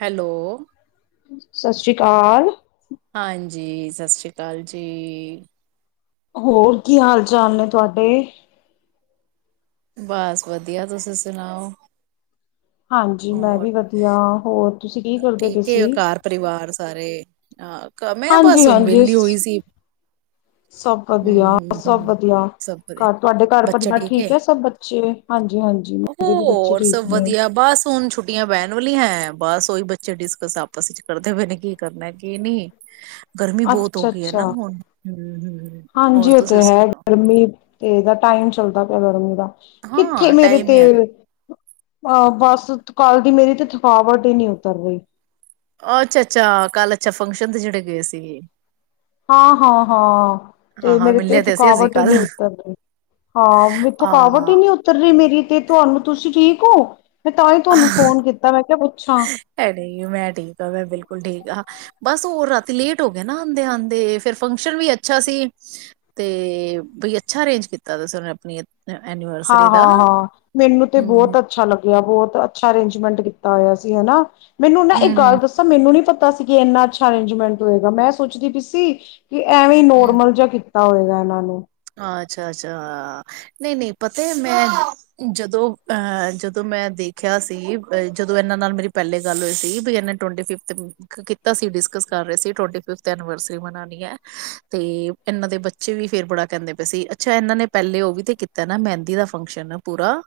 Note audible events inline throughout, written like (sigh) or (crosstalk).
Hello ਸਤਿ ਸ੍ਰੀ ਕਾਲ ਹਾਂਜੀ, ਸਤਿ ਸ੍ਰੀ ਅਕਾਲ ਜੀ। ਹੋਰ ਕੀ ਹਾਲ ਚਾਲ ਨੇ, ਤੁਹਾਡੇ? ਬਸ ਵਧੀਆ, ਤੁਸੀ ਸੁਣਾਓ। ਹਾਂਜੀ, ਮੈਂ ਹੋਰ ਵੀ ਵਧੀਆ, ਹੋਰ ਤੁਸੀਂ ਕੀ ਕਰਦੇ ਪਏ ਠੀਕ ਏ ਸੀ? ਘਰ ਪਰਿਵਾਰ ਸਾਰੇ? ਆਪ ਹਾਂਜੀ, ਹਾਂਜੀ। ਸਭ ਹਮ ਵਧੀਆ, ਹਮ ਸਭ ਹਮ ਵਧੀਆ। ਸਭ ਵਧੀਆ ਘਰ, ਤੁਹਾਡੇ ਘਰ ਪਰਿਵਾਰ ਠੀਕ ਹੈ? ਸਭ ਬੱਚੇ? ਹਾਂਜੀ, ਹਾਂਜੀ। ਮੇਰੇ ਵੀ ਬੱਚੇ ਹੋਰ ਠੀਕ ਸਭ ਨੇ। ਵਧੀਆ ਬਸ ਹੁਣ ਛੁੱਟੀਆਂ ਪੈਣ ਵਾਲੀਆਂ ਹੈ ਬਸ (unintelligible) ਕੋਈ, ਬੱਚੇ ਡਿਸਕਸ ਆਪਸ ਵਿੱਚ ਕਰਦੇ ਪਏ ਨੇ, ਕੀ ਕਰਨਾ, ਕੀ ਨਹੀਂ। ਗਰਮੀ ਬਹੁਤ ਹੋ ਅੱਛਾ, ਗਈ ਹੈ ਅੱਛਾ। ਨਾ ਹੁਣ ਹਮ ਹਮ ਹਾਂਜੀ, ਹੋਰ ਔ ਤੇ ਤੁਸੀਂ ਹੈ, ਸੁਣਾਓ ਗਰਮੀ ਤੇਦਾ ਟਾਈਮ ਚੱਲਦਾ। ਚੜ ਨੂੰ ਦਾ। ਕਿੱਥੇ, ਹਾਂ ਮੇਰੇ ਟਾਈਮ ਹੀ ਹੈ ਤੇਲ? ਅਹ, ਬਸ ਕੱਲ ਦੀ ਮੇਰੀ ਤੇ ਥਫਾਵਟ ਹੀ ਨਹੀਂ ਉਤਰ ਰਹੀ। ਔ, ਅੱਛਾ ਅੱਛਾ। ਕੱਲ, ਅੱਛਾ ਫੰਕਸ਼ਨ ਤੇ ਜਿਹੜੇ ਗਏ ਸੀ। ਹਾਂ ਹਾਂ ਹਾਂ, ਤੇ ਹਾਂ-ਹਾਂ ਮੇਰੀ ਤੇ ਮਿਲੇ ਸੀ ਅਸੀਂ ਥਕਾਵਟ ਹੀ ਕੱਲ ਨਹੀਂ ਉੱਤਰ ਰਹੀ, ਹਾਂ ਵੀ ਥਕਾਵਟ ਹੀ ਹਾਂ। ਨਹੀਂ ਉੱਤਰ ਰਹੀ ਮੇਰੀ ਤੇ, ਤੁਹਾਨੂੰ ਤੁਸੀਂ ਠੀਕ ਕੁ ਮੈਂ ਤਾਂ ਹੀ ਤੁਹਾਨੂੰ ਫੋਨ ਕੀਤਾ, ਮੈਂ ਕਿਹਾ ਪੂ ਇਹ ਨਹੀਂ, ਮੈਂ ਠੀਕ ਆਂ, ਮੈਂ ਬਿਲਕੁਲ ਠੀਕ ਆਂ। ਬਸ ਹੋਰ ਰਾਤੀ ਲੇਟ ਹੋ ਗਏ ਨਾ ਆਂਦੇ ਆਂਦੇ, ਫਿਰ ਫੰਕਸ਼ਨ ਵੀ ਅੱਛਾ ਸੀ ਤੇ ਬਈ ਅੱਛਾ ਅਰੇਂਜ ਕੀਤਾ ਸੀ ਉਹਨੇ ਆਪਣੀ ਹਾਂ ਐਨੀਵਰਸਰੀ ਦਾ। ਹਾਂ ਹਾਂ ਮੈਨੂੰ ਤੇ ਹੂੰ, ਬਹੁਤ ਅੱਛਾ ਲੱਗਿਆ ਬਹੁਤ ਅੱਛਾ ਅਰੇਂਜ ਮੈਂਟ ਕੀਤਾ ਹੋਇਆ ਸੀ, ਹੈਨਾ ਮੈਨੂੰ ਨਾ ਇਹ ਗੱਲ ਹੂੰ, ਦੱਸਾਂ ਮੈਨੂੰ ਨੀ ਪਤਾ ਪਤਾ ਸੀ ਕਿ ਇੰਨਾ ਅੱਛਾ ਅਰੇਂਜਮੈਂਟ ਹੋਏਗਾ ਮੈਂ ਸੋਚਦੀ ਪੀ ਸੀ ਕਿ ਐਵੇਂ ਨੋਰਮਲ ਜਯਾ ਕੀਤਾ ਤਾ ਹੋਏਗਾ ਇਹਨਾਂ ਨੂੰ ਅੱਛਾ ਅੱਛਾ ਨਹੀਂ ਨਹੀਂ, ਪਤਾ ਮੈਂ ਜਦੋਂ ਅਹ ਜਦੋਂ ਮੈਂ ਦੇਖਿਆ ਸੀ ਜਦੋਂ ਇਹਨਾਂ ਨਾਲ ਮੇਰੀ ਪਹਿਲੇ ਗੱਲ ਹੋਈ ਸੀ ਵੀ ਇਹਨਾਂ ਟਵਟੀ ਫਿਫਥ ਕੀਤਾ ਸੀ ਡਿਸਕਸ ਕਰ ਰਹੇ ਸੀ, ਟਵਿਫ ਐਨੀਵਰਸਰੀ ਬਨਾਣੀ ਹੈ ਤੇ ਇਹਨਾਂ ਦੇ ਬੱਚੇ ਵੀ ਫੇਰ ਬੜਾ ਕਹਿੰਦੇ ਪਏ ਸੀ ਅੱਛਾ ਇਹਨਾਂ ਨੇ ਪਹਿਲੇ ਉਹ ਵੀ ਤੇ ਕੀਤਾ ਨਾ ਮਹਿੰਦੀ ਦਾ ਫੰਕਸ਼ਨ ਪੂਰਾ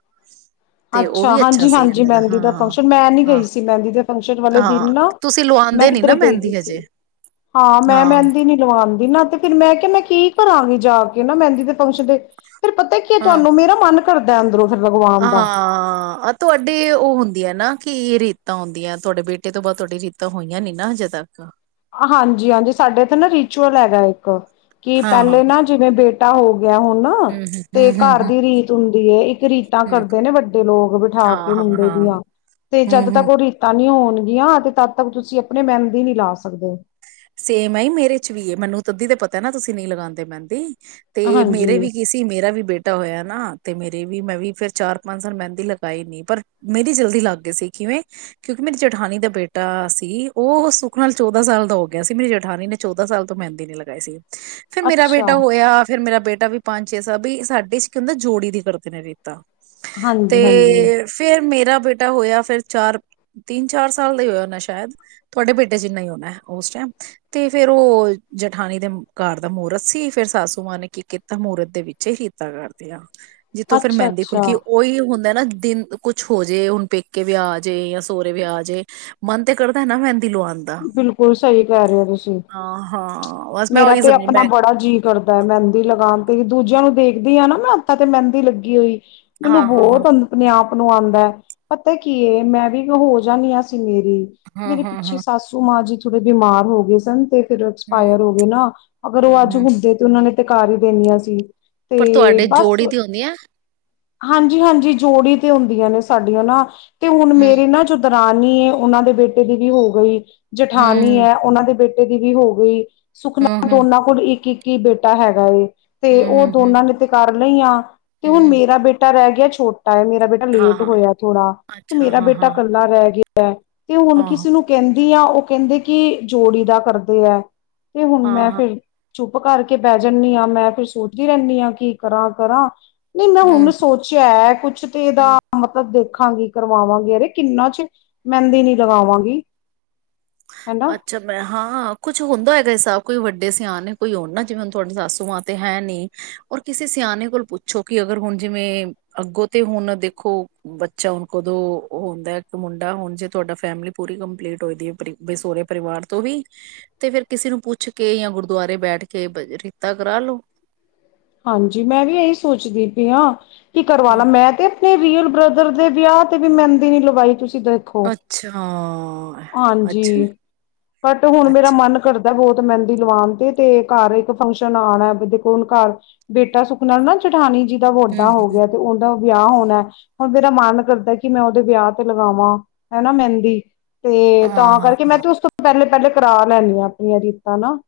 ਤੇ ਉਹ ਅੱਛਾ ਵੀ ਹਾਂਜੀ ਸੀ ਹਾਂਜੀ ਇਹਨਾਂ ਮਹਿੰਦੀ ਦਾ ਹਾਂ ਫੰਕਸ਼ਨ ਮੈਂ ਨੀ ਗਈ ਹਾਂ ਸੀ ਮਹਿੰਦੀ ਦੇ ਫੰਕਸ਼ਨ ਵਾਲੇ ਹਾਂ ਦਿਨ ਨਾ ਤੁਸੀਂ ਮੈਂ ਲਵਾਉਂਦੇ ਨੀ ਨਾ ਕਿਧਰੇ ਗਈ ਮਹਿੰਦੀ ਸੀ ਹਜੇ ਹਾਂ ਮੈਂ ਮਹਿੰਦੀ ਨੀ ਲਵਾਂਦੀ ਨਾ ਤੇ ਫੇਿਰ ਮੈਂ ਕਿਹਾ ਮੈਂ ਕੀ ਕਰਾਂਗੀ ਜਾ ਕੇ ਨਾ ਮਹਿੰਦੀ ਤੇ ਪਹੁੰਚਦੇ ਫਿਰ ਪਤਾ ਕੀ ਹਾਂ ਤੁਹਾਨੂੰ ਮੇਰਾ ਮਨ ਕਰਦਾ ਅੰਦਰੋਂ ਫ ਭਗਵਾਨ ਦਾ ਹਾਂ ਆਹ ਤੁਹਾਡੇ ਉਹ ਹੁੰਦੀ ਹੈ ਨਾ ਕਿ ਰੀਤਾਂ ਹੁੰਦੀਆਂ ਤੁਹਾਡੇ ਬੇਟੇ ਤੋਂ ਬਾਅਦ ਤੁਹਾਡੀ ਰੀਤਾਂ ਹੋਈਆਂ ਨੀ ਨਾ ਹਜੇ ਤੱਕ ਹਾਂਜੀ ਹਾਂਜੀ ਸਾਡੇ ਇਥ ਨਾ ਰਿਚੁਅਲ ਹੈਗਾ ਇੱਕ ਕਿ ਹਾਂ ਹਾਂ ਪਹਿਲੇ ਹਾਂ ਨਾ ਜਿਵੇਂ ਬੇਟੇ ਤਾਂੋ ਗਿਆ ਹੁਣ ਨਾ ਹਮ ਤੇ ਹਮ ਹਮ ਹਮ ਘਰ ਹਮ ਦੀ ਰੀਤ ਹੁੰ ਹੈ ਇੱਕ ਰੀਤਾਂ ਹਮ ਕਰਦੇ ਨੇ ਵੱਡੇ ਲੋਕ ਬਿਠਾ ਹਾਂ ਕੇ ਹਾਂ ਹਾਂ ਮੁੰਡੇ ਹਾਂ ਦੀਆਂ ਤੇ ਹਮ ਜਦ ਹਮ ਤੱਕ ਉਹ ਰੀਤਾਂ ਨੀ ਹੋਣ ੀਆਂ ਤੇ ਤਦ ਤੱਕ ਤੁਸੀਂ ਆਪਣੇ ਮੈਨ ਦੀ ਨੀ ਲਾ ਸਕ ਸਕਦੇ ਸੇਮ ਮੇਰੇ ਚ ਵੀ ਏ ਮੈਨੂੰ ਤ ਅਧੀ ਤੇ ਪਤਾ ਨਾ ਤੁਸੀਂ ਨਹੀਂੀ ਲਗਾਉਂਦੇ ਮਹਿੰਦੀ ਤੇ ਮੇਰੇ ਹਾਂਜੀ ਵੀ ਕੀ ਸੀ ਮੇਰਾ ਵੀ ਬੇਟਾ ਹੋਇਆ ਨਾ ਤੇ ਮੇਰੇ ਵੀ ਮੈਂ ਵੀ ਫਿਰ ਚਾਰ ਪੰਜ ਸਾਲ ਮਹਿੰਦੀ ਲਗਾਈ ਨ ਪਰ ਮੇਰੀ ਜਲਦੀ ਲੱਗ ਗਏ ਸੀ ਕਿਵੇਂ ਕਿਉਂਕਿ ਮੇਰੀ ਜਠਾਨੀ ਦਾ ਬੇਟਾ ਸੀ ਉਹ ਸੁੱਖ ਨਾਲ ਚੌਦਾਂ ਸਾਲ ਦਾ ਹੋ ਗਿਆ ਗਿਆ ਸੀ ਮੇਰੀ ਜੇਠਾਨੀ ਨੇ ਚੌਦਾਂ ਸਾਲ ਤੋਂ ਮਹਿੰਦੀ ਨੇ ਲਗਾਏ ਸੀ ਫਿਰ ਮੇਰਾ ਅੱਛਾ ਬੇਟਾ ਹੋਇਆ ਫੇਿਰ ਮੇਰਾ ਬੇਟਾ ਾ ਵੀ ਪੰਜ ਛੇ ਸ ਵੀ ਸਾਡੇ ਚ ਕੀ ਹੁੰਦਾ ਜੋੜੀ ਦੀ ਕਰਦੇ ਨੇ ਰੇਤਾ ਹਾਂਜੀ ਹਾਂਜੀ ਤੇ ਫਿਰ ਮੇਰਾ ਬੇਟਾ ਹੋਇਆ ਫਿਰ ਚਾਰ ਤਿੰਨ ਚਾਰ ਸਾਲ ਦਾ ਹੀ ਹੋਇਆ ਉਹਨਾ ਸ਼ਾਇਦ ਤੁਹਾਡੇ ਬੇਟੇ ਚ ਇਨਾ ਹੀ ਹੋਣਾ ਉਸ ਟਾਈਮ ਤੇ ਫੇਰ ਉਹ ਜਠਾਨੀ ਦੇ ਘਰ ਦਾ ਮੂਰਤ ਸੀ ਫਿਰ ਸਾਸੂ ਮਾਂ ਨੇ ਕੀ ਕੀਤਾ ਮੂਰਤ ਦੇ ਵਿੱਚ ਹੀ ਕੀਤਾ ਕਰਦ ਆ ਜਿੱਥੋਂ ਫੇਿਰ ਅੱਛਾ ਮਹਿੰਦੀ ਅੱਛਾ ਖੁਲਕੀ ਉਹੀ ਹੁੰਦਾ ਨਾ ਦਿਨ ਕੁਛ ਹੋ ਜੇ ਹੁਣ ਪੇਕੇ ਵਿਆਹ ਆ ਜੇ ਜਾਂ ਸਹੁਰਰੇ ਵਿਆ ਆ ਜੇ ਮਨ ਤੇ ਕਰਦਾ ਹੈ ਨਾ ਮਹਿੰਦੀ ਲਵਾਉਣ ਦਾ ਿਲਕੁਲ ਸਹੀ ਕਹਿ ਰਹੇ ਹੋ ਤੁਸੀਂ ਹਾਂ ਹਾਂ ਬਸ ਮੈਂ ਮੇਰਾ ਉਹੀ ਤੇ ਸਮਝੀ ਆਪਣਾ ਮੈਂ ਬੜਾ ਜੀਅ ਕਰਦਾ ਹੈ ਮਹਿੰਦੀ ਲਗਾਉਣ ਤੇ ਦੂਜਿਆਂ ਨੂੰ ਦੇਖਦੀ ਆਾਂ ਨਾ ਮੈਂ ਹੱਥਾਂ ਤੇ ਮਹਿੰਦੀ ਲੱਗੀ ਹੋਈ ਮੈਨੂੰ ਹਾਂ ਹਾਂ ਹਾਂ ਬਹੁਤ ਆਪਣੇ ਆਪ ਨੂੰ ਆਉਂਦਾ ਪਤਾ ਕੀ ਮੈਂ ਵੀ ਹੋ ਜਾਂਦੀ ਹਾਂ ਮੇਰੀ ਹਾਂ ਮੇਰੇ ਹਾਂ ਪਿੱਛੇ ਹਾਂ ਮਾਂ ਜੀ ਥੋੜੇ ਬਿਮਾਰ ਹੋ ਗਏ ਸਨ ਤੇ ਹਮ ਐਕਸਾਇਰ ਹੋ ਗਏ ਨਾ ਅਗਰ ਉਹ ਹਮ ਅੱਜ ਹਮ ਮੁੱਦੇ ਤੇ ਉਹ ਨੇ ਤੇ ਘ ਵੀ ਦੇਿੰਆਂ ਸੀ ਪਰ ਤੁਹਾਡੇ ਜੋੜੀ ਦੀ ਹੁੰਦੀ ਹੈ ਹਾਂਜੀ ਹਾਂਜੀ ਜੋੜੀ ਤੇ ਹੁੰਦੀਆਂ ਨੇ ਸਾਡੀਆਂ ਨਾ ਤੇ ਹੁਣ ਹਮ ਮੇਰੇ ਨਾ ਜਿੱਦਾਂ (unintelligible) ਉਹਨਾਂ ਦੇ ਬੇਟੇ ਦੀ ਵੀ ਹੋ ਗਈ ਜਠਾਨੀ ਹਮ ਹੈ ਉਹਨਾਂ ਦੇ ਬੇਟੇ ਦੀ ਵੀ ਹੋ ਗਈ ਹਮ ਸੁਖਨਾ ਹਮ ਦੋਨਾਂ ਕੋਲ ਇੱਕ ਇੱਕ ਕੀ ਬੇਟਾ ਹੈਗਾ ਏ ਤੇ ਉਹ ਹਮ ਹਮ ਹਮ ਦੋਨਾਂ ਨੇ ਤੇ ਕਾਰ (unintelligible) ਤੇ ਹੁਣ ਹਮ ਮੇਰਾ ਬੇਟਾ ਰਹਿ ਗਿਆ ਛਟੇ ਮੇਰਾ ਬੇਟਾ ਹਾਂ ਲੇਟ ਹਾਂ ਹੋਇਆ ਥੋੜਾ ਤੇ ਅੱਛਾ ਮੇਰਾ ਹਾਂ ਬੇਟਾ ਹਾਂ ਇਕੱਲਾ ਰਹਿ ਗਿਆ (unintelligible) ਤੇ ਹੁਣ ਹਾਂ ਕਿਸੇ ਨੂੰ ਕਹਿੰਦੇ ਦੀਆਂ ਉਹ ਕਹਿੰਦੇ ਕਿ ਜੋੜੀ ਦਾ ਕਰਦੇ ਹੈ ਤੇ ਹੁਣ ਹਾਂ ਮੈਂ ਹਾਂ ਫੇਿਰ ਚੁੱਪ ਕਰਕੇ ਬਹਿ ਜਾਂਦੀ ਹਾਂ ਮੈਂ ਫਿਰ ਸੋਚਦੀ ਰਹਿੰਦੀ ਹਾਂ ਕੀ ਕਰਾਂ ਕਰਾਂ ਨਹੀਂ ਮੈਂ ਹੁਣ ਹਮ ਸੋਚਿਆ ਹੈ ਕੁਛ ਤੇ ਹਮ ਇਹਦਾ ਮਤਲਬ ਦੇ ਰੱਖਾਂਗੀ ਕਰਵਾਵਾਂਗੇ ਅਰੇ ਕਿੰਨਾ ਚ ਮਹਿੰਦੀ ਨੀ ਲਗਾਵਾਂਗੀ ਹਨਾ ਅੱਛਾ ਮੈਂ ਹਾਂ ਕੁੱਛ ਹੁੰਦਾ ਹੈਗਾ ਹਿਸਾਬ ਕੋਈ ਵੱਡੇ ਸਿਆਣੇ ਕੋਈ ਹੋਣ ਨਾ ਜਿਵੇਂ ਹੁਣ ਤੁਹਾਡੂੰ ਸੱਸੂ ਮਾਂ ਤੇ ਹੈ ਨ ਔਰ ਕਿਸੇ ਸਿਆਣੇ ਕੋਲ ਪੁੱਛੋ ਕਿ ਅਗਰ ਹੁਣ ਜਿਵੇਂ ਅੱਗੋਂ ਤੇ ਹੁਣ ਦੇਖੋ ਬੱਚਾ ਹੁਣ ਕਦੋਂ ਹੁੰਦਾ ਇੱਕ ਮੁੰਡਾ ਹੁਣ ਜੇ ਤੁਹਾਡਾ ਫੈਮਿਲੀ ਪੂਰੀ ਕੰਪਲੀਟ ਹੋ ਦੀ ਹੈ ਬਈ ਸੋਹੁਰੇ ਪਰਿਵਾਰ ਤੋਂ ਵੀ ਤੇ ਫਿਰ ਕਿਸੇ ਨੂੰ ਪੁੱਛ ਕੇ ਜਾਂ ਗੁਰਦੁਆਰੇ ਬੈਠ ਕੇ ਭਜਨ ਕੀਤਾ ਕਰਾ ਲੋ ਹਾਂਜੀ ਮੈਂ ਵੀ ਇਹੀ ਸੋਚਦੀ ਪਈ ਹਾਂ ਕੀ ਕਰਵਾ ਲਾ ਮੈਂ ਤੇ ਨੀ ਰੀਅਲ ਬ੍ਰਦਰ ਦੇ ਵਿਆਹ ਤੇ ਵੀ ਮਹਿੰਦੀ ਨੀ ਲਵਾਈ ਤੁਸੀਂ ਦੇਖੋ ਅੱਛਾ ਹਾਂਜੀ ਅੱਛਾ ਬਟ ਹੁਣ ਮੇਰਾ ਅੱਛਾ ਮਨ ਕਰ ਬਹੁਤ ਮਹਿੰਦੀ ਲਵਾਉਣ ਤੇ ਤੇ ਘਰ ਇੱਕ ਫੰਕਸ਼ਨ ਆਣਾ ਵੀ ਦੇਖੋ ਹੁਣ ਘਰ ਬੇਟਾ ਸੁਖਨਾ ਨਾ ਜਠਾਨੀ ਜੀ ਦਾ ਵੱਡਾ ਹੋ ਹੂੰ ਗਿਆ ਤੇ ਉਹਦਾ ਵਿਆਹ ਹੋਣੈ ਹੁਣ ਮੇਰਾ ਮਨ ਕਰਦਾ ਕਿ ਮੈਂ ਉਹਦੇ ਵਿਆਹ ਤੇ ਲਗਾਵਾਂ ਹੈਨਾ ਮਹਿੰਦੀ ਤੇ ਤਾਂ ਹਾਂ ਹਾਂ ਕਰਕੇ ਮੈਂ ਹਾਂ ਤੇ ਉਸ ਤੋਂ ਪਹਿਲੇ ਪਹਿਲੇ ਕਰਾ ਲੈਦੀ ਹਾਂ ਆਪਣੀਆਂ ਰੀਤਾਂ ਨਾ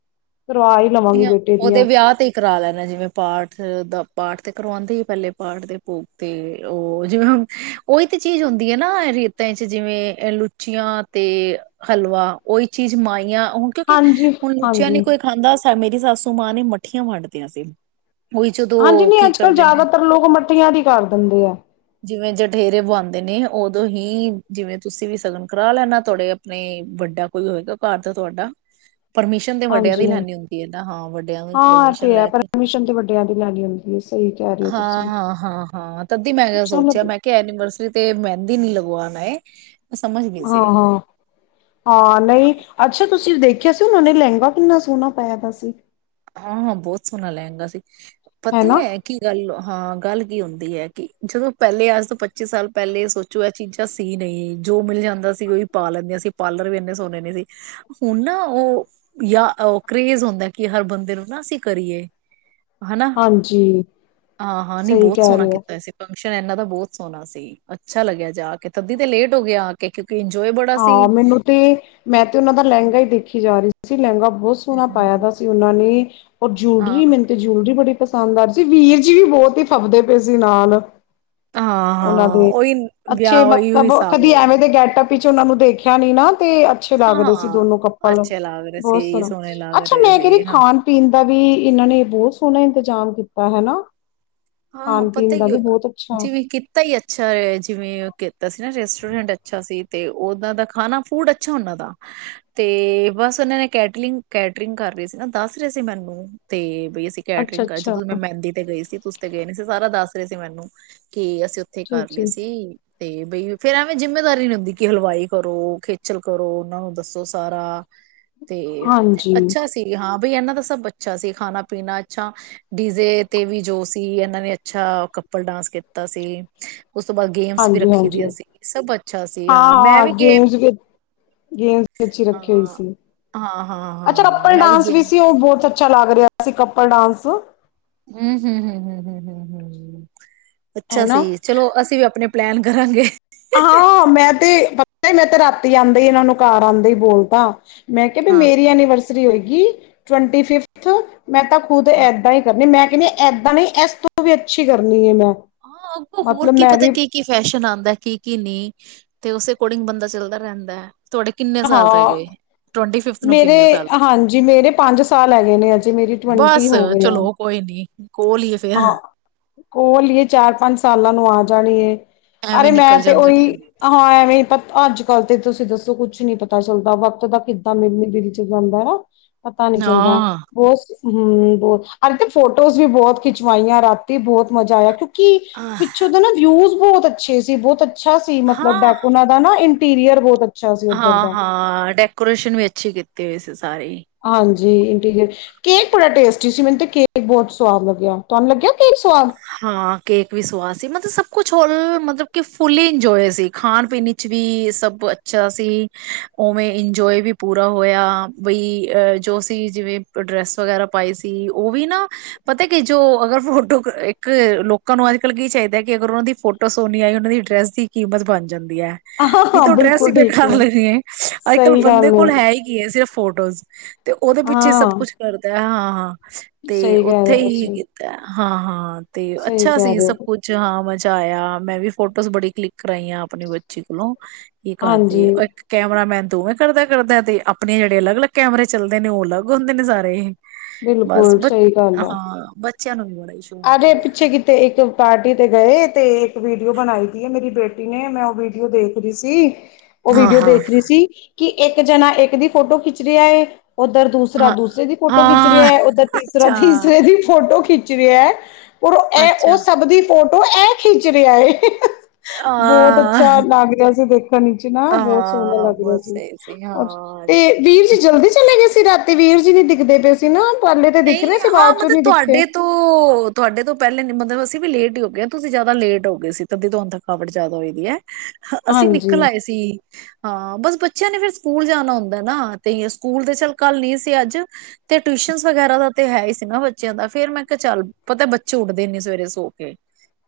ਕਰਵਾ ਹੀ ਲਵਾਂਗੀ ਬੇਟੇ ਉਹਦੇ ਦੀਆਂ ਵਿਆਹ ਤੇ ਕਰ ਲੈਣਾ ਜਿਵੇਂ ਪਾਠ ਦਾ ਪਾਠ ਤੇ ਕਰਵਾਉਂਦੇ ਹੀ ਪਹਿਲੇ ਪਾਠ ਦੇ ਭੋਗ ਤੇ ਉਹ ਜਿਵੇਂ ਹੁਣ ਉਹੀ ਤੇ ਚੀਜ਼ ਹੁੰਦੀ ਹੈ ਨਾ ਰੀਤਾਂ ਚ ਜਿਵੇਂ ਲੁਚੀਆਂ ਤੇ ਹਲਵਾ ਉਹੀ ਚੀਜ਼ ਮਾਈਆਂ ਹੁਣ ਕਿਉਂਕਿ ਹਾਂਜੀ ਹੁਣ ਲੁੱਚੀਆਂ ਨੀ ਹਾਂਜੀ ਕੋਈ ਖਾਂਦਾ ਐ ਮੇਰੀ ਸਾਸੂ ਮਾਂ ਨੇ ਮੱਠੀਆਂ ਵੰਡ ਤੀਆਂ ਸੀ। ਉਹੀ ਜਦੋਂ ਹਾਂਜੀ ਨਹੀਂ ਕੀ ਅੱਜ ਕੱਲ੍ਹ ਕਰਦੇ ਨੇ। ਜ਼ਿਆਦਾਤਰ ਲੋਕ ਮੱਠੀਆਂ ਦੀ ਕਰ ਦਿੰਦੇ ਆ ਜਿਵੇਂ ਜਠੇਰੇ ਬੁਆਦੇ ਨੇ। ਉਦੋਂ ਹੀ ਜਿਵੇਂ ਤੁਸੀਂ ਵੀ ਸ਼ਗਨ ਕਰਾ ਲੈਣਾ ਤੁਹਾਡੇ ਆਪਣੇ ਵੱਡਾ ਕੋਈ ਹੋਏਗਾ ਘਰ ਦਾ ਤੁਹਾਡਾ ਪਰਮਿਸ਼ਨ ਤੇ ਵੱਡਿਆਂ ਦੀ ਹਾਂਜੀ ਹੀ ਹਾਂ ਲੈਣੀ ਹੁੰਦੀ। ਜਿਦਾਂ ਹਾਂ ਵੱਡਿਆਂ ਦੀ ਇਹ ਪਰਮਿਸ਼ਨ ਤੇ ਹੈ ਲੈ ਕੇ, ਪਰਮਿਸ਼ਨ ਤੇ ਵੱਡਿਆਂ ਦੀ ਲੈਣੀ ਹੁੰਦੀ ਹੈ ਸਹੀ ਕਹਿ ਰਹੇ ਹੋ ਹਾਂ ਤੁਸੀਂ ਹਾਂ ਹਾਂ ਹਾਂ ਤਦੀ ਮੈਂ ਕਿ ਚਲੋ ਸੋਚਿਆ ਮੈਂ ਕਿਹਾ ਐਨੀਵਰਸਰੀ ਤੇ ਮਹਿੰਦੀ ਨੀ ਭੂਆ ਨੇ ਹਾਂ ਹਾਂ ਹਾਂ ਨਹੀਂ ਅੱਛਾ ਤੁਸੀਂ ਦੇਖ ਆ ਸੀ ਉਹਨਾਂ ਨੇ ਲਹਿੰਗਾ ਕਿੰਨਾ ਸੋਹਣਾ ਪਾਇਆ ਪਿਆ ਸੀ। ਹਾਂ ਹਾਂ ਬਹੁਤ ਸੋਹਣਾ ਲੇਹਂਗਾ ਸੀ। ਪਤਾ ਹੈਨਾ ਹੈ ਕੀ ਗੱਲ ਹਾਂ ਗੱਲ ਹੁੰਦੀ ਹੈ ਕਿ ਜਦੋਂ ਪਹਿਲੇ ਅੱਜ ਤੋਂ ਪੱਚੀ ਸਾਲ ਪਹਿਲੇ ਸੋਚੋ ਇਹ ਚੀਜ਼ਾਂ ਸੀ ਨਹੀਂ ਜੋ ਮਿਲ ਜਾਂਦਾ ਸੀ ਉਹੀ ਪਾ ਲੇਂਦੀਆਂ ਸੀ ਪਾਰਲਰ ਵੀ ਇੰਨੇ ਸੋਹਨਣੇ ਨੇ ਸੀ ਹੁਣ ਨਾ ਉਹ ਯਾ ਓ ਕਰੇਜ ਹੁੰਦਾ ਕਿ ਹਰ ਬੰਦੇ ਦਿਲੋਂ ਨਾ ਅਸੀਂ ਕਰੀਏ। ਹੈਨਾ, ਹਾਂਜੀ ਹਾਂ ਹਾਂ ਨੀ ਸਹੀ ਬਹੁਤ ਕਹਿ ਸੋਹਣਾ ਰਹੇ ਹੋ ਕੀਤਾ ਅਸੀਂ। ਫੰਕਸ਼ਨ ਇਹਨਾਂ ਦਾ ਬਹੁਤ ਸੋਹਣਾ ਸੀ ਅੱਛਾ ਲੱਗਿਆ ਜਾ ਕੇ ਤਦੀ ਤੇ ਲੇਟ ਹੋ ਗਏ ਆ ਕੇ ਇੰਜੋਏ ਬੜਾ ਸੀ ਹਾਂ ਮੈਨੂੰ ਤੇ ਮੈਂ ਤੇ ਉਹਨਾਂ ਦਾ ਲਹਿੰਗਾ ਹੀ ਦੇਖੀ ਜਾ ਰਹੀ ਸੀ। ਸੀਂ ਲਹਿੰਗਾ ਬਹੁਤ ਸੋਹਣਾ ਪਾਇਆ ਦਾ ਸੀ ਉਹਨਾਂ ਨੇ ਔ ਹਾਂ ਜੂਲਰੀ ਮੈਨੂੰ ਤੇ ਜੂਲਰੀ ਬੜੀ ਪਸੰਦ ਆ ਜੀ ਵੀਰ ਜੀ ਵੀ ਬਹੁਤ ਹੀ ਫਬਦੇ ਪਏ ਸੀ ਨਾਲ ਹਾਂ ਉਹਨਾਂ ਹਾਂ ਦੇ। ਉਹੀ ਅੱਛੇ ਵਿਆਹ ਉਹੀ ਮਤਲਬ ਹਿਸਾਬ ਕਦੀ ਲ ਐਵੇਂ ਦੇ ਗੈਟਅਪ ਵਿੱਚ ਉਹਨਾਂ ਨੂੰ ਦੇਖਿਆ ਨਹੀਂ ਨਾ ਤੇ ਅੱਛੇ ਲੱਗ ਰਹੇ ਸੀ ਹਾਂ। ਦੋਨੋ ਕੱਪਲ। ਬਹੁਤ ਸੋਹਣਾ ਅੱਛਾ ਮੈਂ ਕਹਿਦੀ ਖਾਣ ਪੀਣ ਦਾ ਵੀ ਇਹਨਾਂ ਨੇ ਬਹੁਤ ਸੋਹਣਾ ਇੰਤਜ਼ਾਮ ਕੀਤਾ ਹਨਾ। ਹਾਂ ਪਤਾ ਹੀ ਜਿਵੇਂ ਕੀਤਾ ਹੀ ਅੱਛਾ ਜਿਵੇਂ ਕੀਤਾ ਸੀ ਨਾ ਰੈਸਟੋਰੈਂਟ ਅੱਛਾ ਸੀ ਤੇ ਉਹਨਾਂ ਦਾ ਖਾਣਾ ਫੂਡ ਅੱਛਾ ਉਹਨਾਂ ਦਾ ਤੇ ਬਸ ਉਹਨਾਂ ਨੇ ਕੈਟਰਿੰਗ ਕੈਟਰਿੰਗ ਕਰ ਰਹੀ ਸੀ ਨਾ ਦੱਸ ਰਹੇ ਸੀ। ਮੈਨੂੰ ਤੇ ਪਈ ਸੀ ਅੱਛਾ ਕੈਟਰਿੰਗ ਕਰ ਅੱਛਾ ਜਦੋਂ ਮੈਂ ਮਹਿੰਦੀ ਤੇ ਗਈ ਸੀ ਤੁਸੀਂ ਸਾਰਾ ਦੱਸ ਰਹੇ ਸੀ ਮੈਨੂੰ ਕੀ ਅਸੀਂ ਉੱਥੇ ਠੀਕ ਕਰ ਲਏ ਠੀਕ ਸੀ ਤੇ ਬਈ ਫੇਰ ਐਵੇਂ ਜਿੰਮੇਦਾਰੀ ਨੀ ਹੁੰਦੀ ਕਿ ਹਲਵਾਈ ਕਰੋ ਖੇਚਲ ਕਰੋ ਉਹਨਾਂ ਨੂੰ ਦੱਸੋ ਸਾਰਾ ਤੇ ਹਾਂਜੀ ਅੱਛਾ ਸੀ ਹਾਂ ਬਈ ਇਹਨਾਂ ਦਾ ਸਭ ਅੱਛਾ ਸੀ ਖਾਣਾ ਪੀਣਾ ਅੱਛਾ ਡੀਜ਼ੇ ਤੇ ਵੀ ਜੋ ਸੀ ਇਹਨਾਂ ਨੇ ਅੱਛਾ ਕੱਪਲ ਡਾਂਸ ਕੀਤਾ ਸੀ। ਉਸ ਤੋਂ ਬਾਅਦ ਗੇਮਸ ਵੀ ਹਾਂਜੀ ਰੱਖੀ ਹਾਂਜੀ ਦੀਆਂ ਸੀ ਸਭ ਅੱਛਾ ਸੀ। ਹਾਂ ਮੈਂ ਵੀ ਗੇਮ ਗੇਮਸ ਵਿੱਚ ਹੀ ਹਾਂ ਰੱਖੀ ਹੋਈ ਸੀ ਹਾਂ ਹਾਂ ਅੱਛਾ ਹਾਂ ਮੈਂ ਵੀ ਗੇਮ ਕਲਾਸੀ ਕੱਪਲ ਡਾਂਸ ਹਮ ਹਮ ਹਮ ਹਮ ਹਮ ਹਮ ਹਮ ਅੱਛਾ ਹਨਾ ਸੀ ਚਲੋ ਅਸੀਂ ਵੀ ਆਪਣੇ ਪਲੈਨ ਕਰਾਂਗੇ ਹਾਂ ਮੈਂ ਤੇ ਮੈਂ ਤੇ ਰਾਤੀ ਆਉਂਦੇ ਹੀ ਇਹਨਾਂ ਨੂੰ ਕਾਰ ਆਉਂਦੇ ਹੀ ਬੋਲਦਾ ਮੈਂ ਕਿਹਾ ਵੀ ਹਾਂ ਮੇਰੀ ਐਨੀਵਰਸ ਹੋਏਗੀ ਟਵੰਟੀ ਫਿਫਥ ਮੈਂ ਤਾਂ ਖੁਦ ਹਾਂ ਏਦਾਂ ਹੀ ਕਰਨੀ ਮੈਂ ਕਹਿੰਦੇ ਏਦਾਂ ਨਹੀਂ ਇਸ ਤੋਂ ਵੀ ਅੱਛੀ ਕਰਨੀ ਹੈ ਮੈਂ ਹਾਂ ਅੱਗੋਂ ਹੋਰ ਮਤਲਬ ਕੀ ਮੈਂ ਪਤਾ ਵੀ ਕੀ ਕੀ ਫੈਸ਼ਨ ਆਉਂਦਾ ਕੀ ਕੀ ਨਹੀਂ ਤੇ ਉਸੇ ਅਕੋਰਡਿੰਗ ਬੰਦਾ ਚੱਲਦਾ ਰਹਿੰਦਾ ਹੈ ਤੁਹਾਡੇ ਕਿੰਨੇ ਸਾਲ ਰਹਿ ਹਾਂ ਗਏ ਟਵੰਟੀ ਫਿਫਥ ਨੂੰ ਮੇਰੇ ਕਿੰਨੇ ਸਾਲ ਰਹਿ ਗਏ ਹਾਂਜੀ ਮੇਰੇ ਪੰਜ ਸਾਲ ਹੈਗੇ ਨੇ ਅਜੇ ਮੇਰੀ ਟਵੰਟੀ ਬਸ ਹੋ ਗਏ ਆ ਚਲੋ ਕੋਈ ਨੀ ਕੋਲ ਹੀ ਫੇਿਰ ਹਾਂ ਕੋਲ ਹੀਏ ਚਾਰ ਪੰਜ ਸਾਲਾਂ ਨੂੰ ਆ ਜਾਣੀ ਐਵੇਂ ਅਰੇ ਮੈਂ ਨਿਕਲ ਤੇ ਜਾਂਦਾ ਉਹੀ ਟਾਈਮ ਹਾਂ ਐਵੇਂ ਪਤਾ ਅੱਜ ਕੱਲ ਤੇ ਤੁਸੀਂ ਦੱਸੋ ਕੁੱਝ ਕੁ ਨਹੀਂੀ ਪਤਾ ਚੱਲਦਾ ਵਕਤ ਦਾ ਕਿੱਦਾਂ ਮਿਲ ਦਿਲ ਚ ਜਾਂਦਾ ਹੈ ਪਤਾ ਨਹੀਂ ਚੱਲਦਾ ਹਾਂ ਬਹੁਤ ਹਮ ਬਹੁਤ ਅ ਤੇ ਫੋਟੋਜ਼ ਵੀ ਬਹੁਤ ਖਿਚਵਾਈਆਂ ਰਾਤੀ ਬਹੁਤ ਮਜ਼ਾ ਆਇਆ ਕਿਉ ਕਿ ਆਹ, ਪਿੱਛੋਂ ਦਾ ਨਾ ਵਿਊਜ ਬਹੁਤ ਅੱਛੇ ਸੀ ਬਹੁਤ ਅ ਅੱਛਾ ਸੀ ਮਤਲਬ ਹਾਂ ਬੈਕੂਨਾਂ ਦਾ ਨਾ ਇਟੀਰੀਅਰ ਬਹੁਤ ਅੱਛਾ ਸੀ ਉੱਧਰ ਦਾ ਹਾਂ ਹਾਂ ਡੈਕੋਰੇਸ਼ਨ ਵੀ ਅੱਛੀ ਕੀਤੀ ਹੋਈ ਸੀ ਸਾਰੇ ਜ ਇੰਅਰ ਕੇਕ ਬੜਾ ਟੇਸਟੀ ਸੀ ਮੈਨੂੰ ਤੇ ਕੇਕ ਬਹੁਤ ਸਵਾਦ ਲੱਗਿਆ ਤੁਹਾਨੂੰ ਲੱਗਿਆ ਕੇਕ ਸਵਾਦ ਹਾਂ ਕੇਕ ਵੀ ਸਵਾਦ ਸੀ ਮਤਲਬ ਸਭ ਕੁਛ ਹੋ ਮਤਲਬ ਕਿ ਫੁਲੀ ਇੰਜੋਏ ਸੀ ਖਾਣ ਪੀਣ ਚ ਵੀ ਸਭ ਅੱਛਾ ਸੀ ਉਵੇਂ ਇੰਜੋਏ ਵੀ ਪੂਰਾ ਹੋਇਆ ਬਈ ਅ ਜੋ ਸੀ ਜਿਵੇਂ ਡਰੈਸ ਵਗੈਰਾ ਪਾਈ ਸੀ ਉਹ ਵੀ ਨਾ ਪਤਾ ਕਿ ਜੋ ਅਗਰ ਫੋਟੋ ਇੱਕ ਲੋਕਾਂ ਨੂੰ ਅੱਜ ਕੱਲ੍ਹ ਕੀ ਚਾਹੀਦਾ ਹੈ ਕਿ ਅਗਰ ਉਹਨਾਂ ਦੀ ਫੋਟੋ ਸੋਨੀ ਆਏ ਉਹਨਾਂ ਦੀ ਡਰੈਸ ਦੀ ਕੀਮਤ ਬਣ ਜਾ ਜਾਂਦੀ ਹੈ ਹਾਂ ਨਹੀਂ ਹਾਂ ਤਾਂ ਉਹ ਡਰੈਸ ਹੀ ਬਿਲਕੁਲ ਪ ਠੀਕ ਕਰ ਲੈਣੀ ਹੈ ਅੱਜ ਕੱਲ੍ਹ ਸਹੀ ਬੰਦੇ ਗੱਲ ਕੋਲ ਹੈ ਹੀ ਕੀ ਹੈ ਸਿਰਫ ਫੋਟੋਜ਼ ਤੇ ਉਹਦੇ ਪਿੱਛੇ ਸਭ ਹਾਂ ਕੁਛ ਕਰਦਾ ਹੈ ਹਾਂ ਹਾਂ ਤੇ ਸਹੀ ਕਹਿ ਰਹੇ ਉੱਥੇ ਹੋ ਹੀ ਤੁਸੀਂ ਕੀਤਾ ਹਾਂ ਹਾਂ ਤੇ ਸਹੀ ਅੱਛਾ ਕਹਿ ਸੀ ਰਹੇ ਸਭ ਹੋ ਕੁੱਛ ਹਾਂ ਮ ਆਇਆ ਮੈਂ ਵੀ ਫੋਟੋਜ਼ ਬੜੀ ਕਲਿੱਕ ਕਰਾਈਆਂ ਆਪਣੀ ਬੱਚੀ ਕੋਲੋਂ ਕੀ ਕਰਦੇ ਹਾਂਜੀ ਉਹ ਇੱਕ ਕੈਮਰਾਮੈਨ ਦੋਵੇਂ ਕਰਦਾ ਕਰਦਾ ਆ ਤੇ ਆਪਣੇ ਜਿਹੜੇ ਅਲੱਗ ਅਲੱਗ ਕੈਮਰੇ ਚੱਲਦੇ ਨੇ ਉਹ ਅਲੱਗ ਹੁੰਦੇ ਨੇ ਸਾਰੇ ਬਿਲਕੁਲ ਸਹੀ ਗੱਲ ਆ ਬਚਿਆ ਨੂੰ ਵੀ ਬੜਾ ਸ਼ੌਕ ਅਰੇ ਹੈ। ਪਿੱਛੇ ਕਿਤੇ ਇੱਕ ਪਾਰਟੀ ਤੇ ਗਏ ਤੇ ਇੱਕ ਵੀਡੀਓ ਬਣਾਈ ਦੀ ਹੈ ਮੇਰੀ ਬੇਟੀ ਨੇ ਮੈਂ ਉਹ ਵੀਡੀਓ ਦੇਖ ਰਹੀ ਸੀ। ਉਹ ਹਾਂ ਵੀਡੀਓ ਹਾਂ ਦੇਖ ਰਹੀ ਸੀ ਕਿ ਇੱਕ ਜਾਣਾ ਇੱਕ ਦੀ ਫੋਟੋ ਖਿੱਚ ਰਿਹਾ ਹੈ। ਓਧਰ ਦੂਸਰਾ ਹਾਂ ਦੂਸਰੇ ਦੀ ਫੋਟੋ ਖਿੱਚ ਹਾਂ ਰਿਹਾ ਹੈ ਓਧਰ ਤੀਸਰਾ ਅੱਛਾ ਤੀਸਰੇ ਦੀ ਫੋਟੋ ਖਿੱਚ ਰਿਹਾ ਇਹ ਉਹ ਅੱਛਾ ਸਭ ਦੀ ਫੋਟੋ ਐ ਖਿੱਚ ਰਿਹਾ ਏ। ਬਹੁਤ ਹਾਂ ਅੱਛਾ ਲੱਗ ਰਿਹਾ ਸੀ ਦੇਖਣ ਵਿੱਚ ਨਾ ਬਹੁਤ ਸੋਹਣਾ ਹਾਂ ਲੱਗ ਰਿਹਾ ਬਸ ਸੀ ਇਹੀ ਔਰ ਹਾਂ ਤੇ ਵੀਰ ਜੀ ਜਲਦੀ ਚਲੇ ਗਏ ਸੀ। ਰਾਤੀ ਵੀਰ ਜੀ ਨੀ ਦਿਖਦੇ ਪਏ ਸੀ ਨਾ ਪਹਿਲੇ ਤੇ ਦਿਖ ਨਹੀਂ ਰਹੇ ਸੀ ਹਾਂ ਬਾਅਦ ਚੋਂ ਮਤਲਬ ਨੀ ਦਿਖੇ ਤੁਹਾਡੇ ਤੋਂ ਤੁਹਾਡੇ ਤੋਂ ਪਹਿਲੇ ਮਤਲਬ ਅਸੀਂ ਵੀ ਲੇਟ ਹੀ ਹੋ ਗ ਹਾਂ ਤੁਸੀਂ ਜਿਆਦਾ ਲੇਟ ਹੋ ਗਏ ਸੀ ਤਾਂਦੀ ਤੁਹਾਨੂੰ ਥਕਾਵਟ ਜ ਜ਼ਿਆਦਾ ਹੋਈ ਦੀ ਹੈ। ਅਸੀਂ ਨਿਕਲ ਹਾਂਜੀ ਆਏ ਸੀ ਹਾਂ ਬਸ ਬੱਚੇ ਆਂ ਨੇ ਫਿਰ ਸਕੂਲ ਜਾਣਾ ਹੁੰਦਾ ਨਾ ਤੇ ਸਕੂਲ ਦੇ ਚੱਲ ਕੱਲ ਨੀ ਸੀ ਅੱਜ ਤੇ ਟਿਊਸ਼ਨ ਵਗੈਰਾ ਦਾ ਤੇ ਹੈ ਹੀ ਸੀ ਨਾ ਬੱਚਿਆਂ ਦਾ ਫੇਰ ਮੈਂ ਕਿਹਾ ਚੱਲ ਪਤਾ ਬੱਚੇ ਉੱਠਦੇ ਨੀ ਸਵੇਰੇ ਸੋ ਕੇ।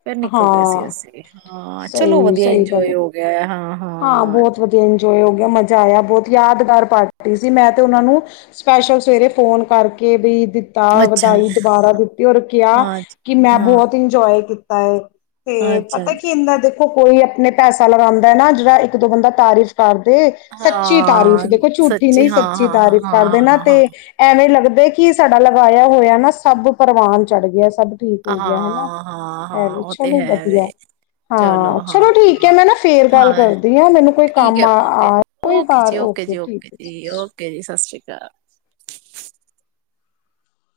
ਫਿਰ ਨਿਕਲ ਗਏ ਸੀ। ਹਾਂ ਅਸੀਂ ਹਾਂ ਚਲੋ ਸਹੀ ਵਧੀਆ ਸਹੀ ਗੱਲ ਇੰਜੋਏ ਹੈ। ਹੋ ਗਿਆ ਹਾਂ। ਹਾਂ ਬਹੁਤ ਵਧੀਆ ਇੰਜੋਏ ਹੋ ਗਿਆ ਮਜ਼ਾ ਆਇਆ ਬਹੁਤ ਯਾਦਗਾਰ ਪਾਰਟੀ ਸੀ ਮੈਂ ਤੇ ਉਹ ਨੂੰ ਸਪੈਸ਼ਲ ਸਵੇਰੇ ਫੋਨ ਕਰਕੇ ਵੀ ਦਿੱਤਾ ਅੱਛਾ ਵਧਾਈ ਦੁਬਾਰਾ ਦਿੱਤੀ ਔਰ ਕਿਹਾ ਹਾਂ ਕਿ ਮੈਂ ਹਾਂ ਬਹੁਤ ਇੰਜੋਏ ਕੀਤਾ। ਤਾਂ ਤੇ ਅੱਛਾ ਪਤਾ ਕੀ ਹੁੰਦਾ ਦੇ ਕੋਈ ਆਪਣੇ ਪੈਸਾ ਲਗਾਦਾ ਨਾ ਇੱਕ ਦੋ ਬੰਦਾ ਤਾਰੀਫ਼ ਕਰ ਦੇ ਸੱਚੀ ਤਾਰੀਫ਼ ਹਾਂ ਦੇਖੋ ਝੂਠੀ ਨਹੀਂ ਹਾਂ ਸੱਚੀ ਹਾਂ ਤਾਰੀਫ਼ ਹਾਂ ਕਰਦੇ ਨਾ ਹਾਂ ਤੇ ਹਾਂ ਐਵੇਂ ਲੱਗਦਾ ਕੀ ਸਾਡਾ ਲਗਾਇਆ ਹੋਇਆ ਨਾ ਸਭ ਪ੍ਰਵਾਨ ਚੜ੍ਹ ਗਿਆ। ਸਭ ਠੀਕ ਹਾਂ ਹੋ ਗਿਆ ਹਨਾ ਹਾਂ ਹਾਂ ਇਹ ਹਾਂ ਵੀ ਉਹ ਤੇ ਚਲੋ ਹੈ ਵਧੀਆ ਵੇ ਹਾਂ ਚਲੋ ਠੀਕ ਹੈ ਮੈਂ ਨਾ ਫੇਰ ਹਾਂ ਗੱਲ ਹਾਂ, ਕਰਦੀ ਆ ਮੈਨੂੰ ਕੋਈ ਠੀਕ ਕੰਮ ਹੈ ਆ ਆ ਓਕੇ ਜੀ ਕੋਈ ਓਕੇ ਬਾਰ ਜੀ ਓਕੇ ਜੀ ਠੀਕ ਹੈ ਜੀ। ਓਕੇ (unintelligible)